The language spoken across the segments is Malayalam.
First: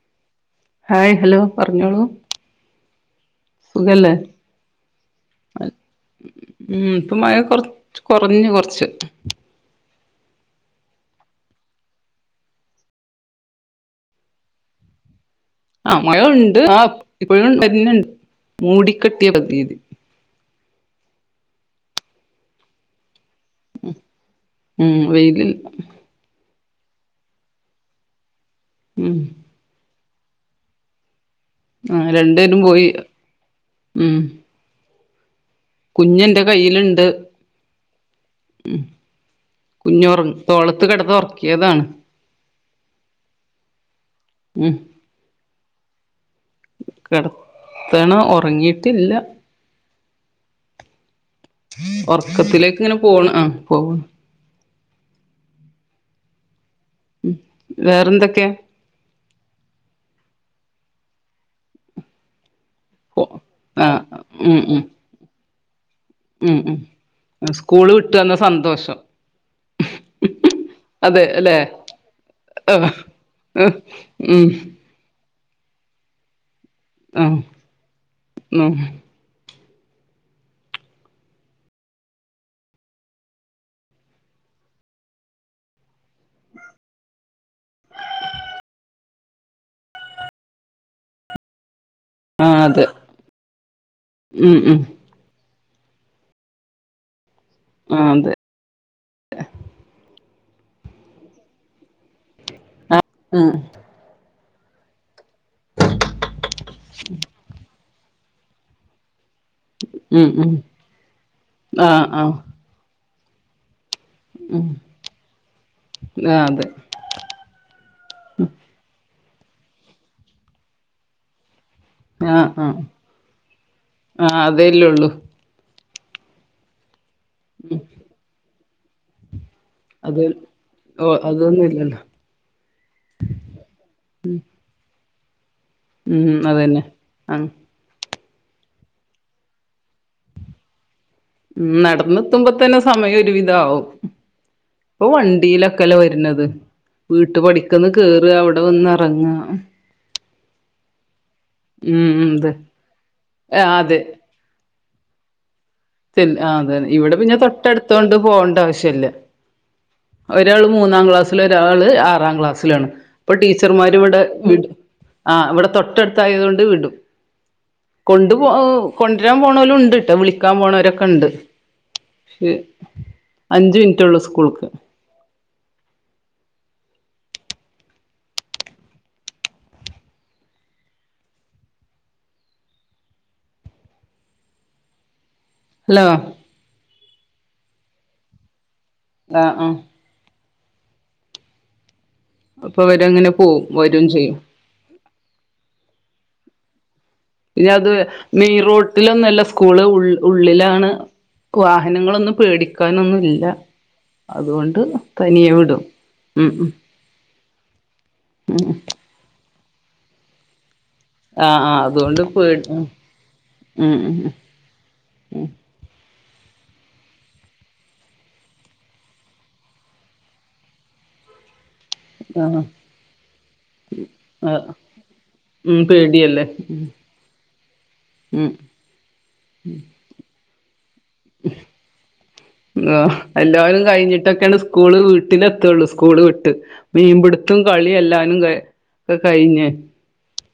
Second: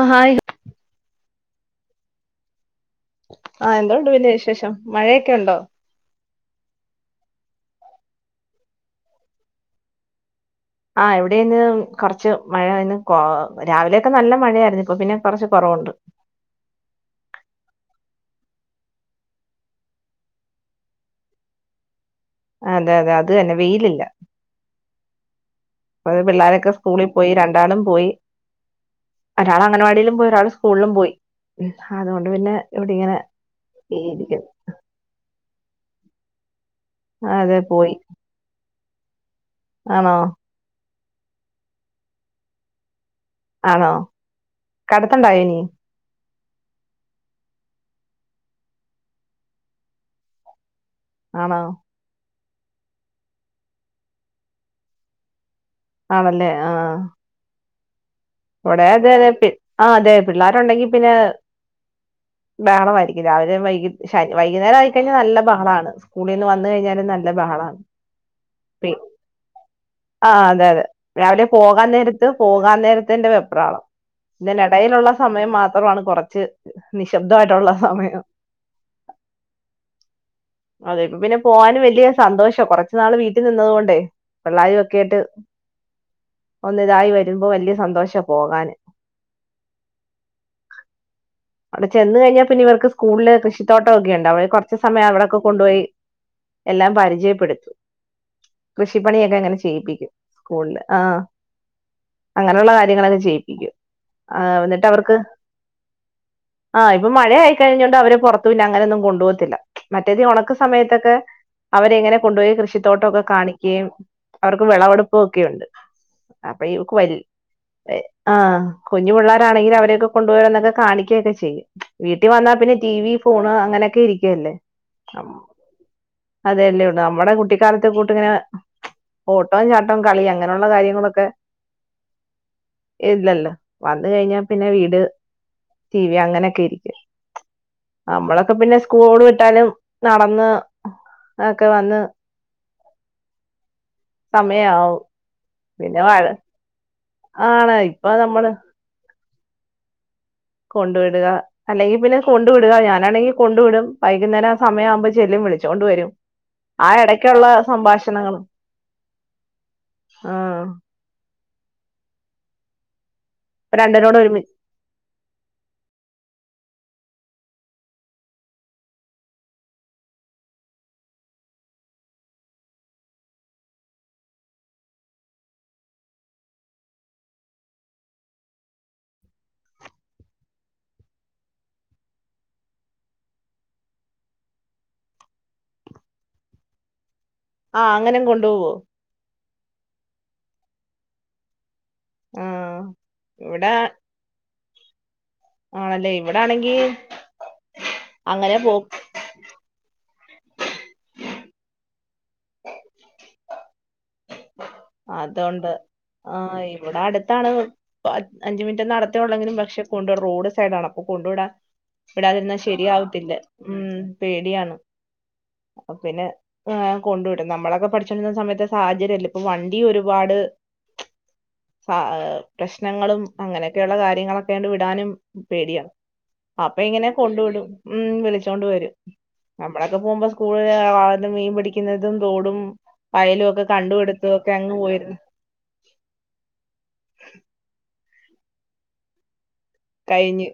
ആഹ് ഹായ് ഹായ് ഹലോ പറഞ്ഞോളൂ ആഹ് എന്തൊണ്ട് സുഖല്ലേ പിന്നെ വിശേഷം മഴയൊക്കെ ഉണ്ടോ ഉം ഇപ്പൊ മഴ കൊറച്ച് കൊറഞ്ഞ് കൊറച്ച് ആഹ് ഇവിടെന്ന് കുറച്ച് മഴ ഇന്ന് കോ രാവിലെയൊക്കെ നല്ല മഴ ആയിരുന്നു ഇപ്പൊ പിന്നെ കൊറച്ച് കൊറവുണ്ട് മഴഇണ്ട് ആ ഇപ്പോഴും തന്നെ മൂടിക്കെട്ടിയ പ്രതീതി. അതെ അതെ അത് തന്നെ വെയ്ലില്ല. ഉം വെയ്ല്‌ല്ല. വ് പിള്ളേരൊക്കെ സ്കൂളിൽ പോയി രണ്ടാളും പോയി. ഉം. ഒരാള അഗനവാടീലും പോയി ഒരാള് സ്ക്കൂള്ളും പോയി. ആ അതോണ്ട് പിന്നെ രണ്ടുപേരും പോയി ഇവിടെ ഇങ്ങനെ ഉം ഇരിക്ക്യും. കുഞ്ഞെന്റെ കയ്യില്ണ്ട്. ആ അതെ പോയി. ഉം ആണോ കുഞ്ഞൊറ തോളത്ത് കെടന്ന് ഒർക്യതാണ്. ആണോ ഉം കട്ത്തണ്ടായീനി. കെട്ത്തണം ഒർങ്ങീട്ടില്ല. ആണോ? ഒർക്കത്തിലേക്ക് ങ്ങനെ പോണ് ആ പോവ ആണല്ലേ ആ. ഉം വേറെന്തൊക്കെ? ഇവ്ടെ അതെ അതെ പി ആ അതെ പിള്ളേരുണ്ടെങ്കി പിന്നെ ബഹളമായി. പോ രാവിലിം ആ വൈകി ശ ഉം വൈക്യുന്നേരാ ഉം യികയ്ഞ്ഞാ നല്ല ബഹളാണ്. സ്‌കൂളീന്ന് ഉം വന്ന് ഉം കയ്ഞ്ഞാാലും നല്ല ബഹളാണ് സ്കൂള് വിട്ട് വന്ന പി സന്തോഷം ആ അതെ അതെ രാവിലെ പോകാൻ നേരത്ത് പോകാ ആഹ് നേര ത്തിന്റെ ആഹ് വെപ്രാളം ഉം ഇതിനിടയിലൊള്ള സമയം മാത്രമാണ് കുറച്ച് ആഹ് നിശബ്ദമായിട്ടുള്ള സമയം. ഉം അതെ ഇപ്പ പിന്നെ പോവാന് വല്യ സന്തോഷ കൊറച്ച് നാള് വീട്ടിൽ നിന്നത്കൊണ്ടേ. പിള്ളാരും ഒക്കെ ആയ്ട്ട് ഒന്നിതായി വരുമ്പോ വല്യ സന്തോ സന്തോഷ പോകാന്. അവിടെ ചെന്ന് കഴിഞ്ഞാ ആഹ് പിന്നെ അതെ ഇവർക്ക് സ്കൂൾല് കൃഷിത്തോട്ടൊക്കെ ഇണ്ട് അവടെ ഉം കൊർച്ച് ഉം സമയം അവിടെക്കും. കൊണ്ടോയി എല്ലാം പരിചയപ്പെട് ആ അതെ. കൃഷിപ്പണിയൊക്കെങ്ങനെ ചെയ്യിപ്പിക്കും സ്കൂള്ള് ആ അങ്ങനെള്ള ആഹ് [unintelligible] ഉം ചെയ്യിപ്പിക്കും എന്നിട്ടവർക്ക് ആ ഇപ്പം മഴയായ്. കയ്ഞ്ഞോണ്ട് അവരെ പൊർത്ത് അങ്ങനൊന്നും കൊണ്ടോവത്തില്ല. മറ്റേത് ഉം ഉണക്ക ഉം സമയത്തൊക്കെ ആഹ് അവരെങ്ങനെ ആഹ് കൊണ്ടോയി കൃഷിത്തോട്ടൊക്കെ കാണിക്കേയും അവർക്ക് ഉം വിളവെടുപ്പൊക്കെയുണ്ട് ആഹ് അപ്പൊ അതെ ഇവക്ക് വ ആ കുഞ്ഞു പിള്ളേരാണെങ്കിലും അവരെയൊക്കെ കൊണ്ടുപോയി അതൊക്കെ കാണിക്കേ ചെയ്യും. വീട്ടി ആഹ് വന്നാ ആഹ് പിന്നെ ടി വി, ഫോണ്, അങ്ങനെയൊക്കെ ആഹ് ഇരിക്കല്ലേ. അതേല്ലേ ഉള്ളൂ അതെല്ലേ ഒള്ളൂ നമ്മടെ കുട്ടിക്കാലത്തെ കൂട്ടിങ്ങനെ ഓട്ടം, ചാട്ടം, അത് കളി, അങ്ങനെയുള്ള ഓഹ് കാര്യങ്ങളൊക്കെ അതൊന്നും ഇല്ലല്ലോ. ഇല്ലല്ലോ വന്ന് കഴിഞ്ഞാ പിന്നെ വീട് ടി വി ഉം അങ്ങനെയൊക്കെ അതന്നെ ഇരിക്കും. ആഹ് നമ്മളൊക്കെ പിന്നെ സ്കൂള് വിട്ടാലും നടന്ന് ഒക്കെ ഉം വന്ന് നടന്നെത്തുമ്പോ തന്നെ സമയം ഒരുവിധാവും സമയാവും ഇപ്പൊ വണ്ടിയിലൊക്കെല്ലെ പിന്നെ വഴ വര്ന്നത്. വീട്ട് ആണ് പഠിക്കന്ന് ഇപ്പൊ കേറ നമ്മള് അവിടെ വന്ന് എറങ്ങാ കൊണ്ടു വിട്ക അല്ലെങ്കി ഉം പിന്നെ ഉം കൊണ്ട് അതെ വിടുക ഞാനാണെങ്കി കൊണ്ട് ആഹ് വിടും അതെ വൈകുന്നേം ആ സമയാവുമ്പോ ചെല്ലും വിളി ച്ചോണ്ട് വരും ചെല്ല് ആ ഇടയ്ക്യുള്ള സംഭാഷണങ്ങൾ. ണ്ട ആവശ്യല്ല. ഒരാള് മൂന്നാം ക്ലാസ്സില് ഒരാള് ആറാം ക്ലാസ്സിലാണ് ഇപ്പൊ രണ്ടിനോട് ടീച്ചർമാരിവിടെ ഒരുമി ആ ഇവിടെ തൊട്ടട്ത്തായതോണ്ട് വിടും. കൊണ്ടു പോ കൊട്രാൻ പോണോലും ഇണ്ട്ട്ടോ വിളിക്കാൻ പോണോരൊക്കെ ഇണ്ട്. അഞ്ച് മിൻറ്റൊള്ളൂ സ്കൂൾക്ക്. ഹലോ ആഹ് അങ്ങനെ കൊണ്ടു പോവോ ആഹ ആ ആഹ് അപ്പൊ അവരെങ്ങനെ പോവും ഇവിടെ വരും ചെയ്യും ആണല്ലേ ഇവിടെ ആണെങ്കി പിന്ന അത് മെയിൻ റോട്ടിലൊന്നുമല്ല സ്കൂള് ഉള്ളിലാണ് വാഹനങ്ങളൊന്നും പേടിക്കാനൊന്നും ഇല്ല അതൊണ്ട് ഉം ആഹ് ഉം ഇവിടെ അടുത്താണ്പഅഞ്ച് ഉം മിനിറ്റ് നടത്ത [unintelligible] പക്ഷെ കൊണ്ട് വിടണം റോഡ് സൈഡ് ആണ് കൊണ്ട് ആഹ് ആഹ് അതുകൊണ്ട് വിടാതിരുന്നാ പേടി ഉം ശരിയാവത്തില്ല ഉം പേടിയാണ് അപ്പൊ പിന്നെ കൊണ്ടു വിടും നമ്മളൊക്കെ പഠിച്ചുക കൊണ്ടിരുന്ന സമയത്ത് സാഹചര്യമല്ല ഇപ്പൊ വണ്ടി ഒരുപാട് ആഹ് പ്രശ്നങ്ങളും അങ്ങനെയൊക്കെയുള്ള കാര്യങ്ങളൊക്കെണ്ട് ആഹ് വിടാനും ഉം പേടിയാണ് പേടിയല്ലേ അപ്പൊ ഇങ്ങനെ കൊണ്ട് വിടും ഉം വിളിച്ചോണ്ട് വരും നമ്മളൊക്കെ പോകുമ്പോ [unintelligible] മീൻ പിടിക്കുന്നതും തോടും വയലും ഒക്കെ കണ്ടടുത്ത് കുട്ടികൾ സ്കൂള് വി വീട്ടില് എത്തുള്ളൂ സ്കൂള് വിട്ട് മീൻപിടുത്തും കളി എല്ലാനും കഴി ഒക്കെ കഴിഞ്ഞേ കഴിഞ്ഞു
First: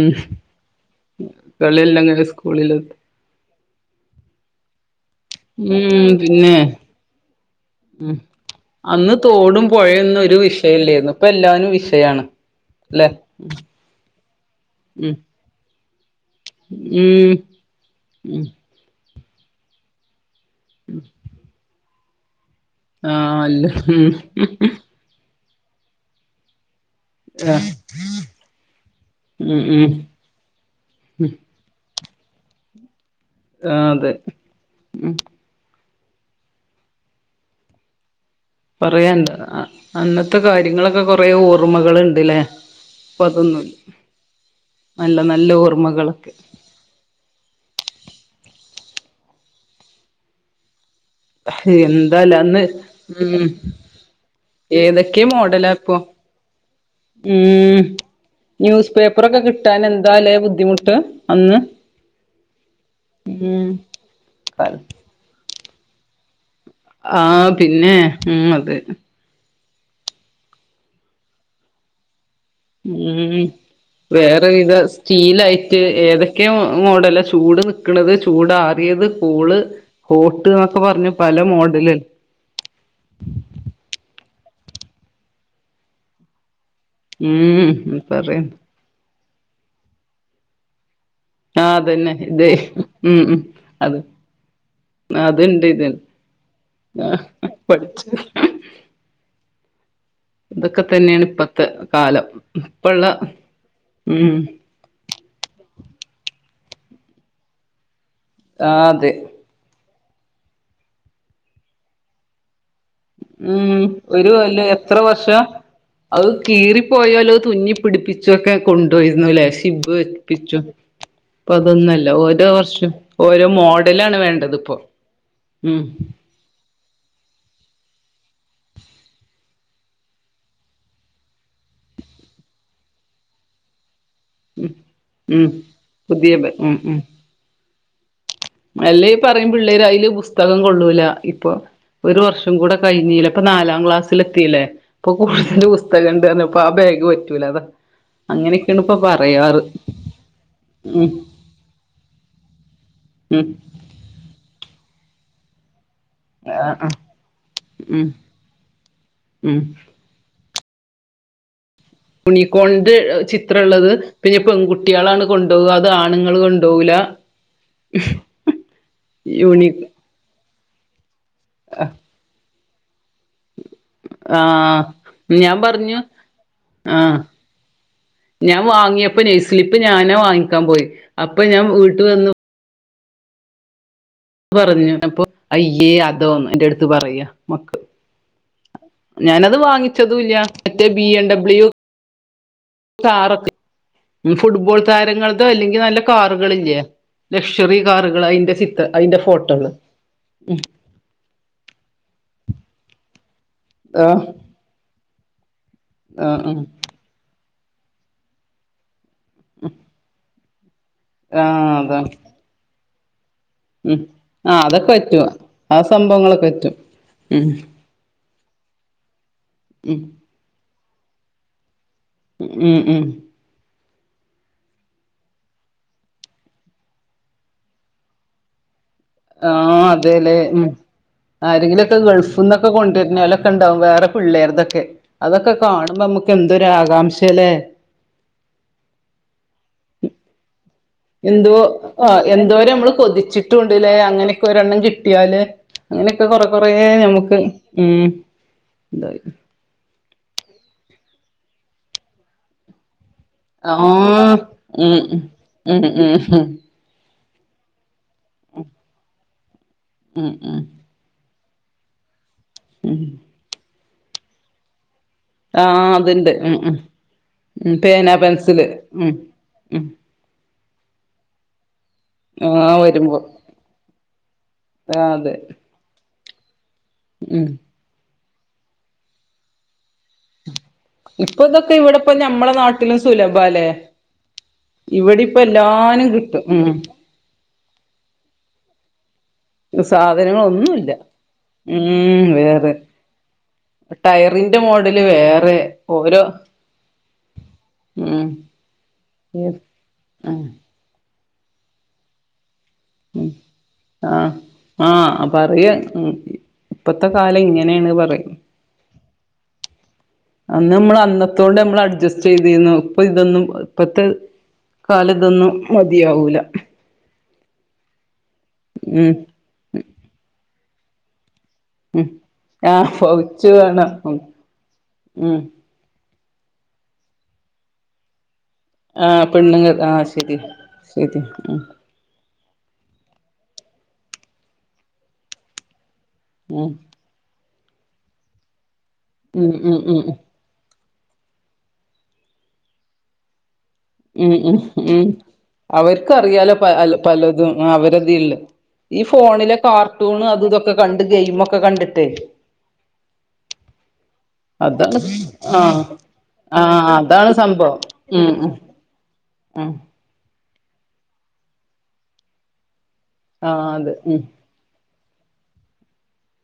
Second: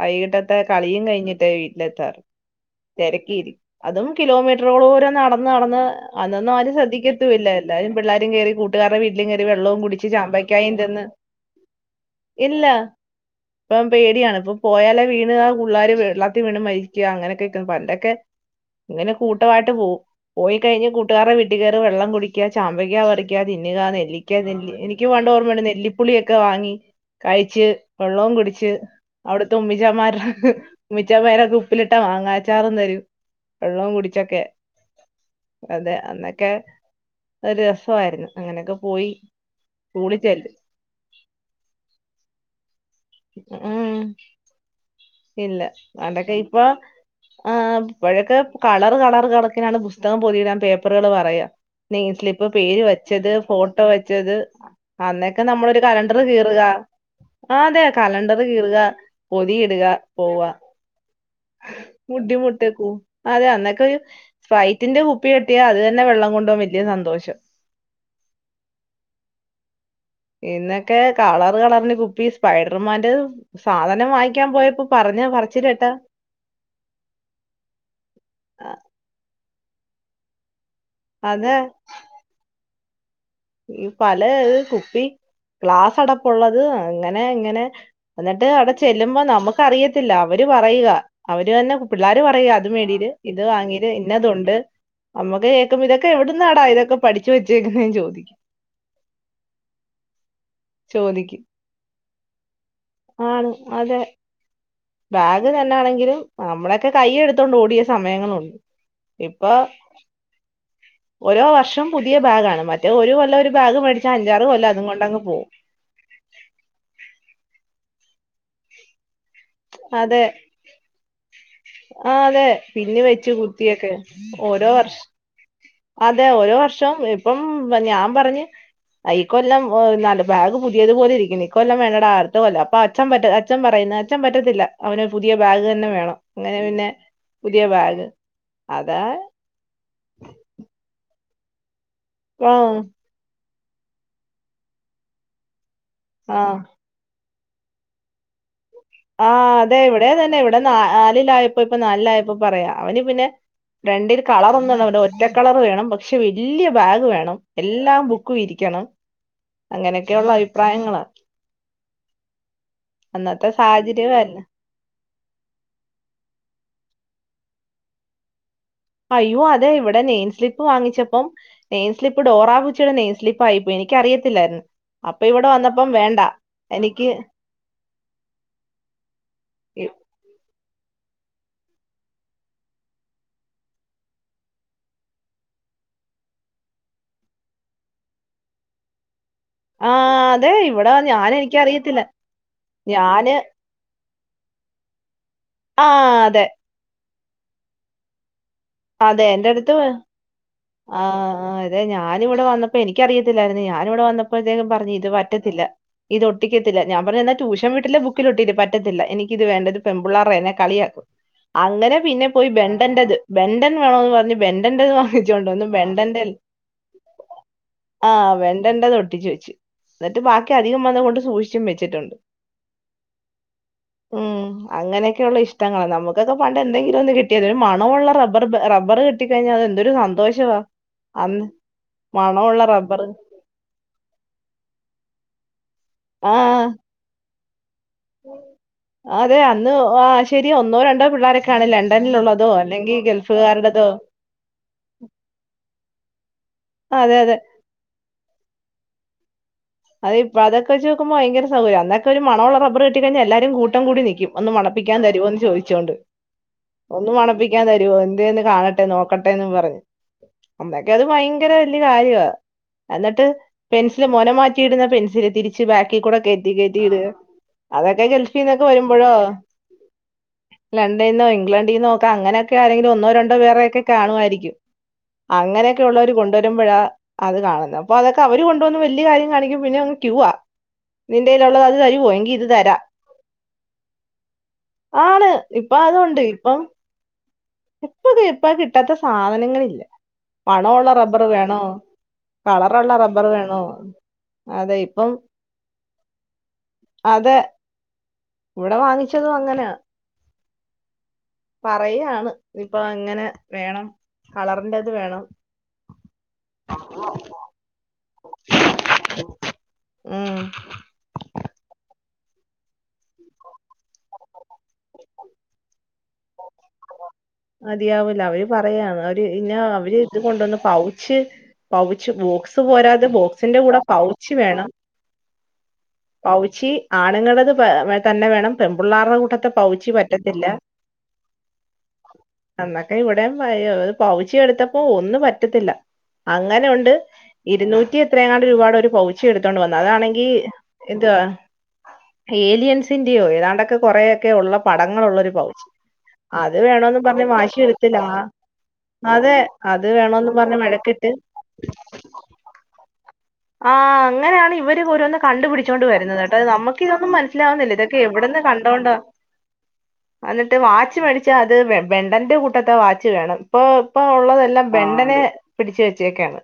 വൈകിട്ടത്തെ കളിയും കഴിഞ്ഞിട്ട് കളിയെല്ലാം വീട്ടിലെത്താറ് കഴിഞ്ഞ് സ്കൂളിലെത്തി തിരക്കിരി അതും കിലോമീറ്ററോളൂം നടന്ന് നടന്ന് ഉം അന്നൊന്നും പിന്നെ ആര് ശ്രദ്ധിക്ക [unintelligible] എല്ലാരും ഉം പിള്ളാരും കേറി കൂട്ടുകാരുടെ അന്ന് വീട്ടിലും കേറി തോടും വെള്ളവും കുടിച്ച് പുഴയൊന്നും ഒരു ചാമ്പയ്ക്കായിതിന്ന് വിഷയല്ലേരുന്നു ഇപ്പൊ എല്ലാനും വിഷയാണ് ഇല്ല [inaudible] ഇപ്പം പേടിയാണ് ഇപ്പ പോയാലെ ഉം വീണ് ആഹ് പിള്ളേർ [unintelligible] വീണ് മരിക്കുക ഉം അങ്ങനൊക്ക ഒക്ക പണ്ടോക്കെ ഉം ഇങ്ങനെ കൂട്ടമായിട്ട് പോകും പോയി കഴിഞ്ഞാ കൂട്ടുകാരെ വീട്ടിൽ കയറി വെള്ളം കുടിക്ക ചാമ്പക്കാ പറിക്ക ആഹ് അല്ല തിന്നുക ഉം നെല്ലിക്കാ തിന്നാ എനിക്ക് പണ്ട് ഓർമ്മണ്ട് നെല്ലിപ്പുളിയൊക്കെ വാങ്ങി കഴിച്ച് ആഹ് വെള്ളവും കുടിച്ച് അവിടത്ത ഉം ഉം ഉമ്മിചാമാരുടെ ഉമ്മിച്ചാമാരൊക്കെ ഉപ്പിലിട്ടാ മാങ്ങാച്ചാറും തരും വെള്ളം ആഹ് അതെ കുടിച്ചൊക്കെ ഉം അതെ അന്നൊക്കെ ഒരു രസമായിരുന്നു അങ്ങനെയൊക്കെ പോയി പറയാണ്ടോ സ്കൂളിൽ അന്നത്തെ ചെല്ല് കാര്യങ്ങളൊക്കെ കൊറെ ഓർമ്മകൾ ഉണ്ട്ല്ലേ ഇപ്പൊ അതൊന്നുമില്ല ഉം നല്ല നല്ല ഓർമ്മകളൊക്കെ ഇപ്പോ ആഹ് ഇപ്പഴൊക്കെ കളർ കളർ കണക്കിനാണ് പുസ്തകം പോതിഇടാൻ പേപ്പറുകൾ [unintelligible] എന്താല്ലേ നഴ്സ്ലിപ് അന്ന് പേര് വെച്ചത് ഉം ഫോട്ടോ വെച്ചത് ഏതൊക്കെ അന്നോക്കെ മോഡലാ നമ്മളൊരു ഇപ്പൊ കലണ്ടർ കീറുക ആ അതെ ഉം കലണ്ടർ കീറുക ന്യൂസ് പേപ്പറൊക്കെ പൊതി കിട്ടാൻ ഇടുക എന്താല്ലേ പോവ ബുദ്ധിമുട്ട് അന്ന് ബുദ്ധിമുട്ട് അതെ ഉം അന്നൊക്കെ ഒരു കാല ഫ്പൈറ്റിന്റെ കുപ്പി കിട്ടിയാൽ അത് തന്നെ വെള്ളം കൊണ്ട് പോകാ ആഹ് പിന്നെ ഉം അതെ ഇന്നൊക്കെ കളർ കളറിന് കുപ്പീസ് ഉം [unintelligible] വേറെ വിതം പോയപ്പോ പറഞ്ഞ പറച്ചില് സ്റ്റീലായിട്ട് കേട്ടാ ഏതൊക്കെ മോഡല ചൂട് നിക്ക- [unintelligible] ചൂടാറിയത് കൂള് ഹോട്ട് എന്നൊക്കെ പറഞ്ഞു പല അതെ മോഡല ഈ പല കുപ്പി ഗ്ലാസ് അടപ്പ ഉള്ളത് അങ്ങനെ ഇങ്ങനെ ഉം പറയാ എന്നിട്ട് അവിടെ ചെല്ലുമ്പോ നമുക്ക് അറിയത്തില്ല അവര് പറയുക അവര് ആ തന്നെ അതന്നെ പിള്ളാര് ഇതേ പറയ അത് മേടിട്ട് ഉം ഉം ഇത് വാങ്ങീത് അത് ഇന്നതുണ്ട് നമ്മുക്ക് അതുണ്ട് കേൾക്കോ ഇത് ഇതൊക്കെ എവിടുന്ന് ആടാ ഇതൊക്കെ ആ പഠിച്ച് വെച്ചേക്കുന്നേ പഠിച്ച ചോദിക്കും ഇതൊക്കെ തന്നെയാണ് ചോദിക്കും ഇപ്പത്തെ കാലം ഇപ്പള്ള ആണ് അതെ ഉം ബാഗ് തന്നെ ആണെങ്കിലും നമ്മളൊക്കെ കയ്യ എടുത്തോണ്ട് ഓടിയ സമയങ്ങളുണ്ട് ആഹ് അതെ ഇപ്പൊ ഓരോ വർഷം പുതിയ ബാഗ് ആണ് മറ്റ റ്റെ ഒരു കൊല്ലം ഒരു ഉം ബാഗ് മേടിച്ചാ അഞ്ചാറ് കൊല്ലം അത് കൊണ്ട് അങ് പോവും. അഹ് കീറിപ്പോയാലോ തുന്നി പിടിപ്പിച്ചുവക്കെ കൊണ്ടോയിരുന്നുലേ? ഇബ് അതെ വെപ്പിച്ചും പ്പ അതൊന്നല്ല ആ അതെ ഓരോ വർഷം പിന്നി വെച്ച് ഓരോ കുത്തിയൊക്കെ മോഡലാണ് വേണ്ടത് ഓരോ വർഷം പ്പൊ. അതെ ഓരോ വർഷം ഇപ്പം ഞാൻ പറഞ്ഞ് അയ് ഇക്കൊല്ലം വ് ന്നാല് ബാഗ് പുത്യേത് പോലെ ഇരിക്ക്ണ്. ഇക്കൊല്ലം വേണ്ടടാ അട്ത്ത കൊല്ലം അപ്പ അച്ചം പറ്റേ അച്ഛൻ പറയിന്ന് പറ്റത്തില്ല അവന് പുതിയ ഉം ബാഗ് തന്നെ വേണം. പുതിയ ബ അങ്ങനെ പിന്നെ പുതിയ ബാഗ്. അതാ അല്ല ഈ പറയും പിള്ളേര് അയില് പുസ്തകം കൊള്ളൂല ഇപ്പൊ ഒരു ആ വർഷം കൂടെ കൈഞ്ഞിലേ. പ്പ നാലാം ക്ലാസ്സിലത്തീലെ ഇപ്പൊ [unintelligible] പുസ്തകണ്ട് പർഞ്ഞ് പ്പോ ആ ബേഗ് പറ്റൂല അതാ. അങ്ങനെക്കേണ് പ്പ ആഹ് അതെ ഇവടെ അതന്നെ ഇവടെ നാ നാലിലാ ഇപ്പ നലിലായപ്പോ പറയാ അവന് പിന്നെ ഉം ഫ്രണ്ടിൽ കളറൊന്നും [unintelligible] ഒറ്റ കളറ് വേണം. പക്ഷെ വല്ല്യേ ആഹ് ആഹ് ബാഗ് വേണം. എല്ലാ ഉം ബുക്കും ഇരിക്കണം. ഉം അങ്ങനെക്കെയുള്ള അഭിപ്രായങ്ങള. യുണീക്കോൺന്റെ അന്നത്തെ ചിത്രള്ളത് സാഹചര്യമല്ല പിന്നെ പെൺകു ട്ട്യാളാണ് കൊണ്ടോവ അത് ആണ്ങ്ങള് കൊണ്ടോവൂല. അയ്യോ അതെ യൂണി ഇവടെ നെയിം സ്ലിപ്പ് വാങ്ങിച്ചപ്പം ആ നെയിം സ്ലിപ്പ് ഡോറ ബുജിടെ നെയിം സ്ലിപ്പായിപ്പോയി എ നിക്കറിയത്തില്ലായിരുന്നു ആഹ് അപ്പ ഇവടെ ഞാൻ വന്നപ്പം പറഞ്ഞു വേണ്ട എനിക്ക് ആഹ് ഞാൻ വാങ്ങ്യപ്പോ നെയ്സ്ലിപ്പ് ഇ- ഞാനാ വാങ്ങിക്കാൻ പോയി അപ്പൊ ഞാം വീട്ട് വന്ന് പറഞ്ഞു അപ്പൊ അയ്യേ അതോന്ന് എന്റെ ട്ത്ത് പറയാ മക്ക ഞാനത് ആ വാങ്ങിച്ചതൂ ല്ല്യ അതെ മറ്റേ ഇവിടെ ബി എൻ ഞാൻ ഡബ്ല്യു. എനിക്കറിയത്തില്ല ഞാന് കാറൊക്കെ ഉം ഫുട്ബോൾ താരങ്ങൾതോ എല്ലെങ്കി ആ നല്ല അതെ കാറ്കളില്ലെ ലക്ഷറീ കാറ്കള് അയിന്റെ ചിത്ത അയിന്റെ ഫോട്ടോള് ഉം ആഹ് ആഹ് അതെ ഞാന് വടെ വന്നപ്പേ എനിക്കറിയത്തില്ലായിര്ന്നു ഞാന് വടെ ആഹ് വന്നപ്പേ അദ്ദേഹം പർഞ്ഞ് ഇത് പറ്റത്തില്ല. ഇത് ആഹ് ആഹ് ഒട്ടിക്കത്തില്ല. ഞാൻ പർഞ്ഞ് എന്നാ ട്യൂഷൻ വീട്ടിലെ ബുക്കിലൊട്ടിക്ക് പറ്റത്തില്ല എനി ഇത് വേണ്ട ത് പെമ്പ്ള്ളാറേ ന്നെ കളിയാക്കും ആഹ് അങ്ങനെ അതാണ് പിന്നെ പോയി ബെൻണ്ടന്റെത്. ബെണ്ടൻ ഉം വേണോന്ന് പർഞ്ഞ് ആഹ് അതൊക്കെ ബെണ്ടന്റത് പറ്റും വാങ്ങിച്ചോണ്ട് വന്ന് ആ ബെണ്ടൻ്റെൽ സംഭവങ്ങളൊക്കെ പറ്റും ഉം ആഹ് വെണ്ടന്റത് ഒട്ടിച്ചു വെച്ച് ഉം ന്നിട്ട് ബാക്കി അധികം വന്ന കൊണ്ട് സൂക്ഷിച്ചും വെച്ചിട്ടുണ്ട്. ഉം ഉം ഉം അങ്ങനെക്കെ ഒള്ള ഇഷ്ട്ടങ്ങളാ നമുക്കൊക്കെ പണ്ട് എന്തെങ്കിലും ഒന്ന് കിട്ട്യാത് ഒര് മണമൊള്ള റബ്ബർ പ്പ റബ്ബർ കിട്ടി കൈഞ്ഞാ അതന്തൊരു സ ലേ ഉം ആരെങ്കിലൊക്കെ മണമുള്ള ഗൾഫ്ന്നൊക്കെ റബ്ബർ കൊണ്ടെര്നൊല ക്കെ ണ്ടാവും വേറെ പിള്ളേർതൊക്കെ അതൊക്കെ കാണുമ്പോ ആഹ് നമ്മക്കെന്തൊരാകാംക്ഷേ ലേ? അതെ അന്ന് ആഹ് ശെര്യ ഒന്നോ, രണ്ടോ എന്തോ പിള്ളേരൊക്കെയാണ് ആഹ് ലണ്ടനിലുള്ളതോ എന്തോരം മ്മള് അല്ലെങ്കിൽ ഗൾഫുകാരുടേതോ കൊതിച്ചിട്ടുണ്ട്ല്ലേ അങ്ങനെക്കെ ഒരണ്ണം കിട്ട്യാല്. അങ്ങനെക്കെ കൊറെ കൊറെ അതെ അതെ ഞമ്മക്ക് ഉം തായി അത് ഇപ്പ അതെ വെച്ച് ക്കുമ്പോ ഭയങ്കര സൗകര്യാ അന്നക്കെ ഒര് മണോള്ള റബ്ബർ കിട്ടി കഴിഞ്ഞാ എല്ലാ കൂട്ടം കൂടി നിക്കും ആഹ് ഒന്ന് മണപ്പിക്കാൻ ഉം തരോന്ന് ഉം ഉം ചോയിച്ചോണ്ട്. ഉം ഉം ഒന്ന് മണപ്പിക്കാൻ തരോ എന്തേന്ന് കാണട്ടെ നോക്കട്ടെന്ന് പറഞ്ഞ്. [unintelligible] അന്നൊക്കെ അത് ഭയങ്കര വല്ല്യേ കാര്യ ഉം എന്നട്ട് പെൻസില് മോനമാറ്റിയിട്ന്ന പെൻസില് തിരിച്ച് ആഹ് ബാക്കി കൂടെ അതുണ്ട് കേറ്റി ഉം ഉം കേറ്റി ഇട്ക. ഉം അതക്കെ പേന ഗൾഫീന്നൊക്കെ പെൻസില് ഉം വരുമ്പഴോ ഉം ലണ്ടൻ ന്നോ ഇംഗ്ലണ്ടീ ന്നോ ഒക്ക അങ്ങനക്കെ ആഹ് ആരെങ്കിലും ഒന്നോ വരുമ്പോ രണ്ടോ പേരെക്കെ കാണുമായിരിക്കും. ആഹ് അതെ യുള്ളവര് കൊണ്ടരുമ്പഴാ അത് ഉം കാണുന്ന അപ്പോ അതൊക്കെ അവര് കൊണ്ടുവന്ന് വല്ല്യേ കാര്യം കാണി പിന്നങ്ങ് ക്യുവാ ഇപ്പൊ നിന്റെലുള്ളത് ഇതൊക്കെ അത് തരോ ഇവിടെപ്പ എങ്കീ ഇത് ഞമ്മളെ തരാ. നാട്ടിലും സുലഭാല്ലേ ഇവിടെ ആണ് ഇപ്പ എല്ലാനും അതൊണ്ട് കിട്ടും ഇപ്പം ഉം ഇപ്പൊക്കെ ഇപ്പ കിട്ടാത്ത സാധനങ്ങളില്ല സാധനങ്ങളൊന്നുല്ല മണോള്ള റബ്ബറ് വേണോ കളറ്ള്ള റബ്ബറ് വേണോ. ടയ്റിന്റെ അതെ മോഡല് ഇപ്പം വേറെ ഓരോ അതെ ഇവടെ വാങ്ങിച്ചതും അങ്ങനാ ആഹ് പറയാണ് ഇപ അങ്ങനെ വേണം ആഹ് കളറിന്റത് വേണം പ്പത്തെ കാലെ ഇങ്ങെനേണ് പറി ഉം മ്മള് അന്നത്തോണ്ട് അമ്മൾ അഡ്ജച്ചെയ്തീന്നു ഇപ്പൊ ഇതൊന്നും ഇപ്പത്തെ കാലതൊന്നും മതിയാവൂല അതിയാവൂല അവര് പറയാ ഉം അവര് ഇന്നാ അവര് ഇത് കൊണ്ട്വന്ന് പൗച്ച് ഉം പൗച്ച് ബോക്സ് ആഹ് പോരാതെ പൗച്ച് ബോക്സിന്റെ കൂടെ വേണം പൗച്ച് വേണം ഉം പൗച്ച് ആണുങ്ങടത് പ തന്നെ വേണം പെമ്പുള്ളാറെ ആഹ് കൂട്ടത്തെ പെണ്ണുങ്ങൾ പൗച്ച് ആഹ് ശരി പറ്റത്തില്ല ശരി ഉം അന്നൊക്കെ ഇവടെം ആയി പൗച്ച് എടുത്തപ്പോ ഒന്നും പറ്റത്തില്ല ഉം അങ്ങെനൊണ്ട് ഇരുന്നൂറ്റി എത്രേങ്ങാണ്ട് രൂപാടെ ഒരു പൗച്ച് ഉം എടുത്തോണ്ട് ഉം വന്ന ഉം ഉം അതാണെങ്കി ഇന്തുവ ഏലിയൻസിന്റെയോ ഏതാണ്ട കൊറേക്കെ ഉം ഒള്ള ഉം ഉം പടങ്ങളൊള്ളൊരു പൗച്ച് അവർക്കറിയാലോ അത് പ വേണോന്ന് പർഞ്ഞ് പലതും വാശി എടുത്ത് ലാ അവരതില് ഈ അതെ ഫോണിലെ അത് കാർട്ടൂണ് വേണോന്ന് അത് പറഞ്ഞ് ഇതൊക്കെ കണ്ട് വഴക്കിട്ട് ഗെയിമൊക്കെ കണ്ടിട്ടേ ആഹ് അങ്ങനാണ് ഇവര് അതാണ് ഓരോന്ന് ആഹ് കണ്ടുപിടിച്ചോണ്ട് വരുന്നതേട്ടോ ആഹ് നമുക്ക് ഇതൊന്നും അതാണ് മനസ്സിലാവുന്നില്ല സംഭവം ഇതെ ക്കെ ഉം എവിടന്ന് ഉം കണ്ടോണ്ട ഉം എന്നിട്ട് വാച്ച് മേടിച്ചാ അത് വെ വെണ്ടന്റെ കൂട്ടത്തെ വാച്ച് വേണം പ്പൊ ആഹ് അതെ പ്പൊ ഉം ഒള്ളതെല്ലാം ബെണ്ടന് പിടിച്ച് വെച്ചേക്കാണ്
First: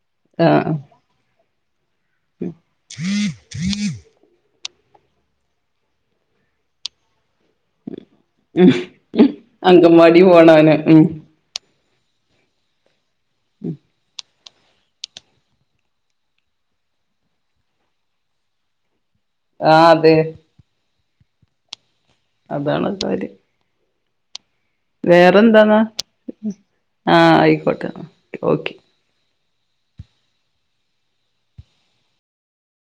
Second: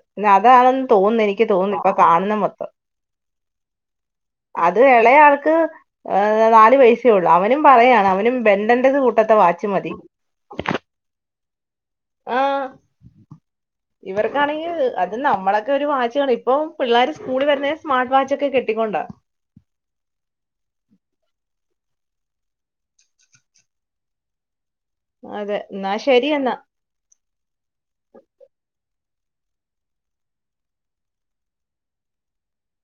ആഹ് ഇഞ്ഞതാണന്ന് തോന്ന് എനിക്ക് തോന്ന് പ്പൊ കാൺന്ന മൊത്തം അത് എളെയാൾക്ക് ഏഹ് നാല് വെയ്സേ ഒള്ള് അവനും പറയാണ് അവനും ഉം ബെണ്ടൻ ടത് കൂട്ടത്തെ വാച്ച് മതി അങ്കൻവാടി പോണവന് ഉം ആഹ് ഇവർ ആണെങ്കി അത് നമ്മളൊക്കെ ഒരു വാച്ച് കാണ ഇപ്പൊ പിള്ളാറ് സ്കൂളി വെര്ന്നേ സ്മാർട്ട് വാച്ച്ക്കെ കെട്ടിക്കൊണ്ടാ ആഹ് അതെ അതാണ് കാര്യം അതെ വേറെന്താന്നാ എന്നാ ശരി എന്നാ ആഹ് ആയ്ക്കോട്ടെ ഓക്കെ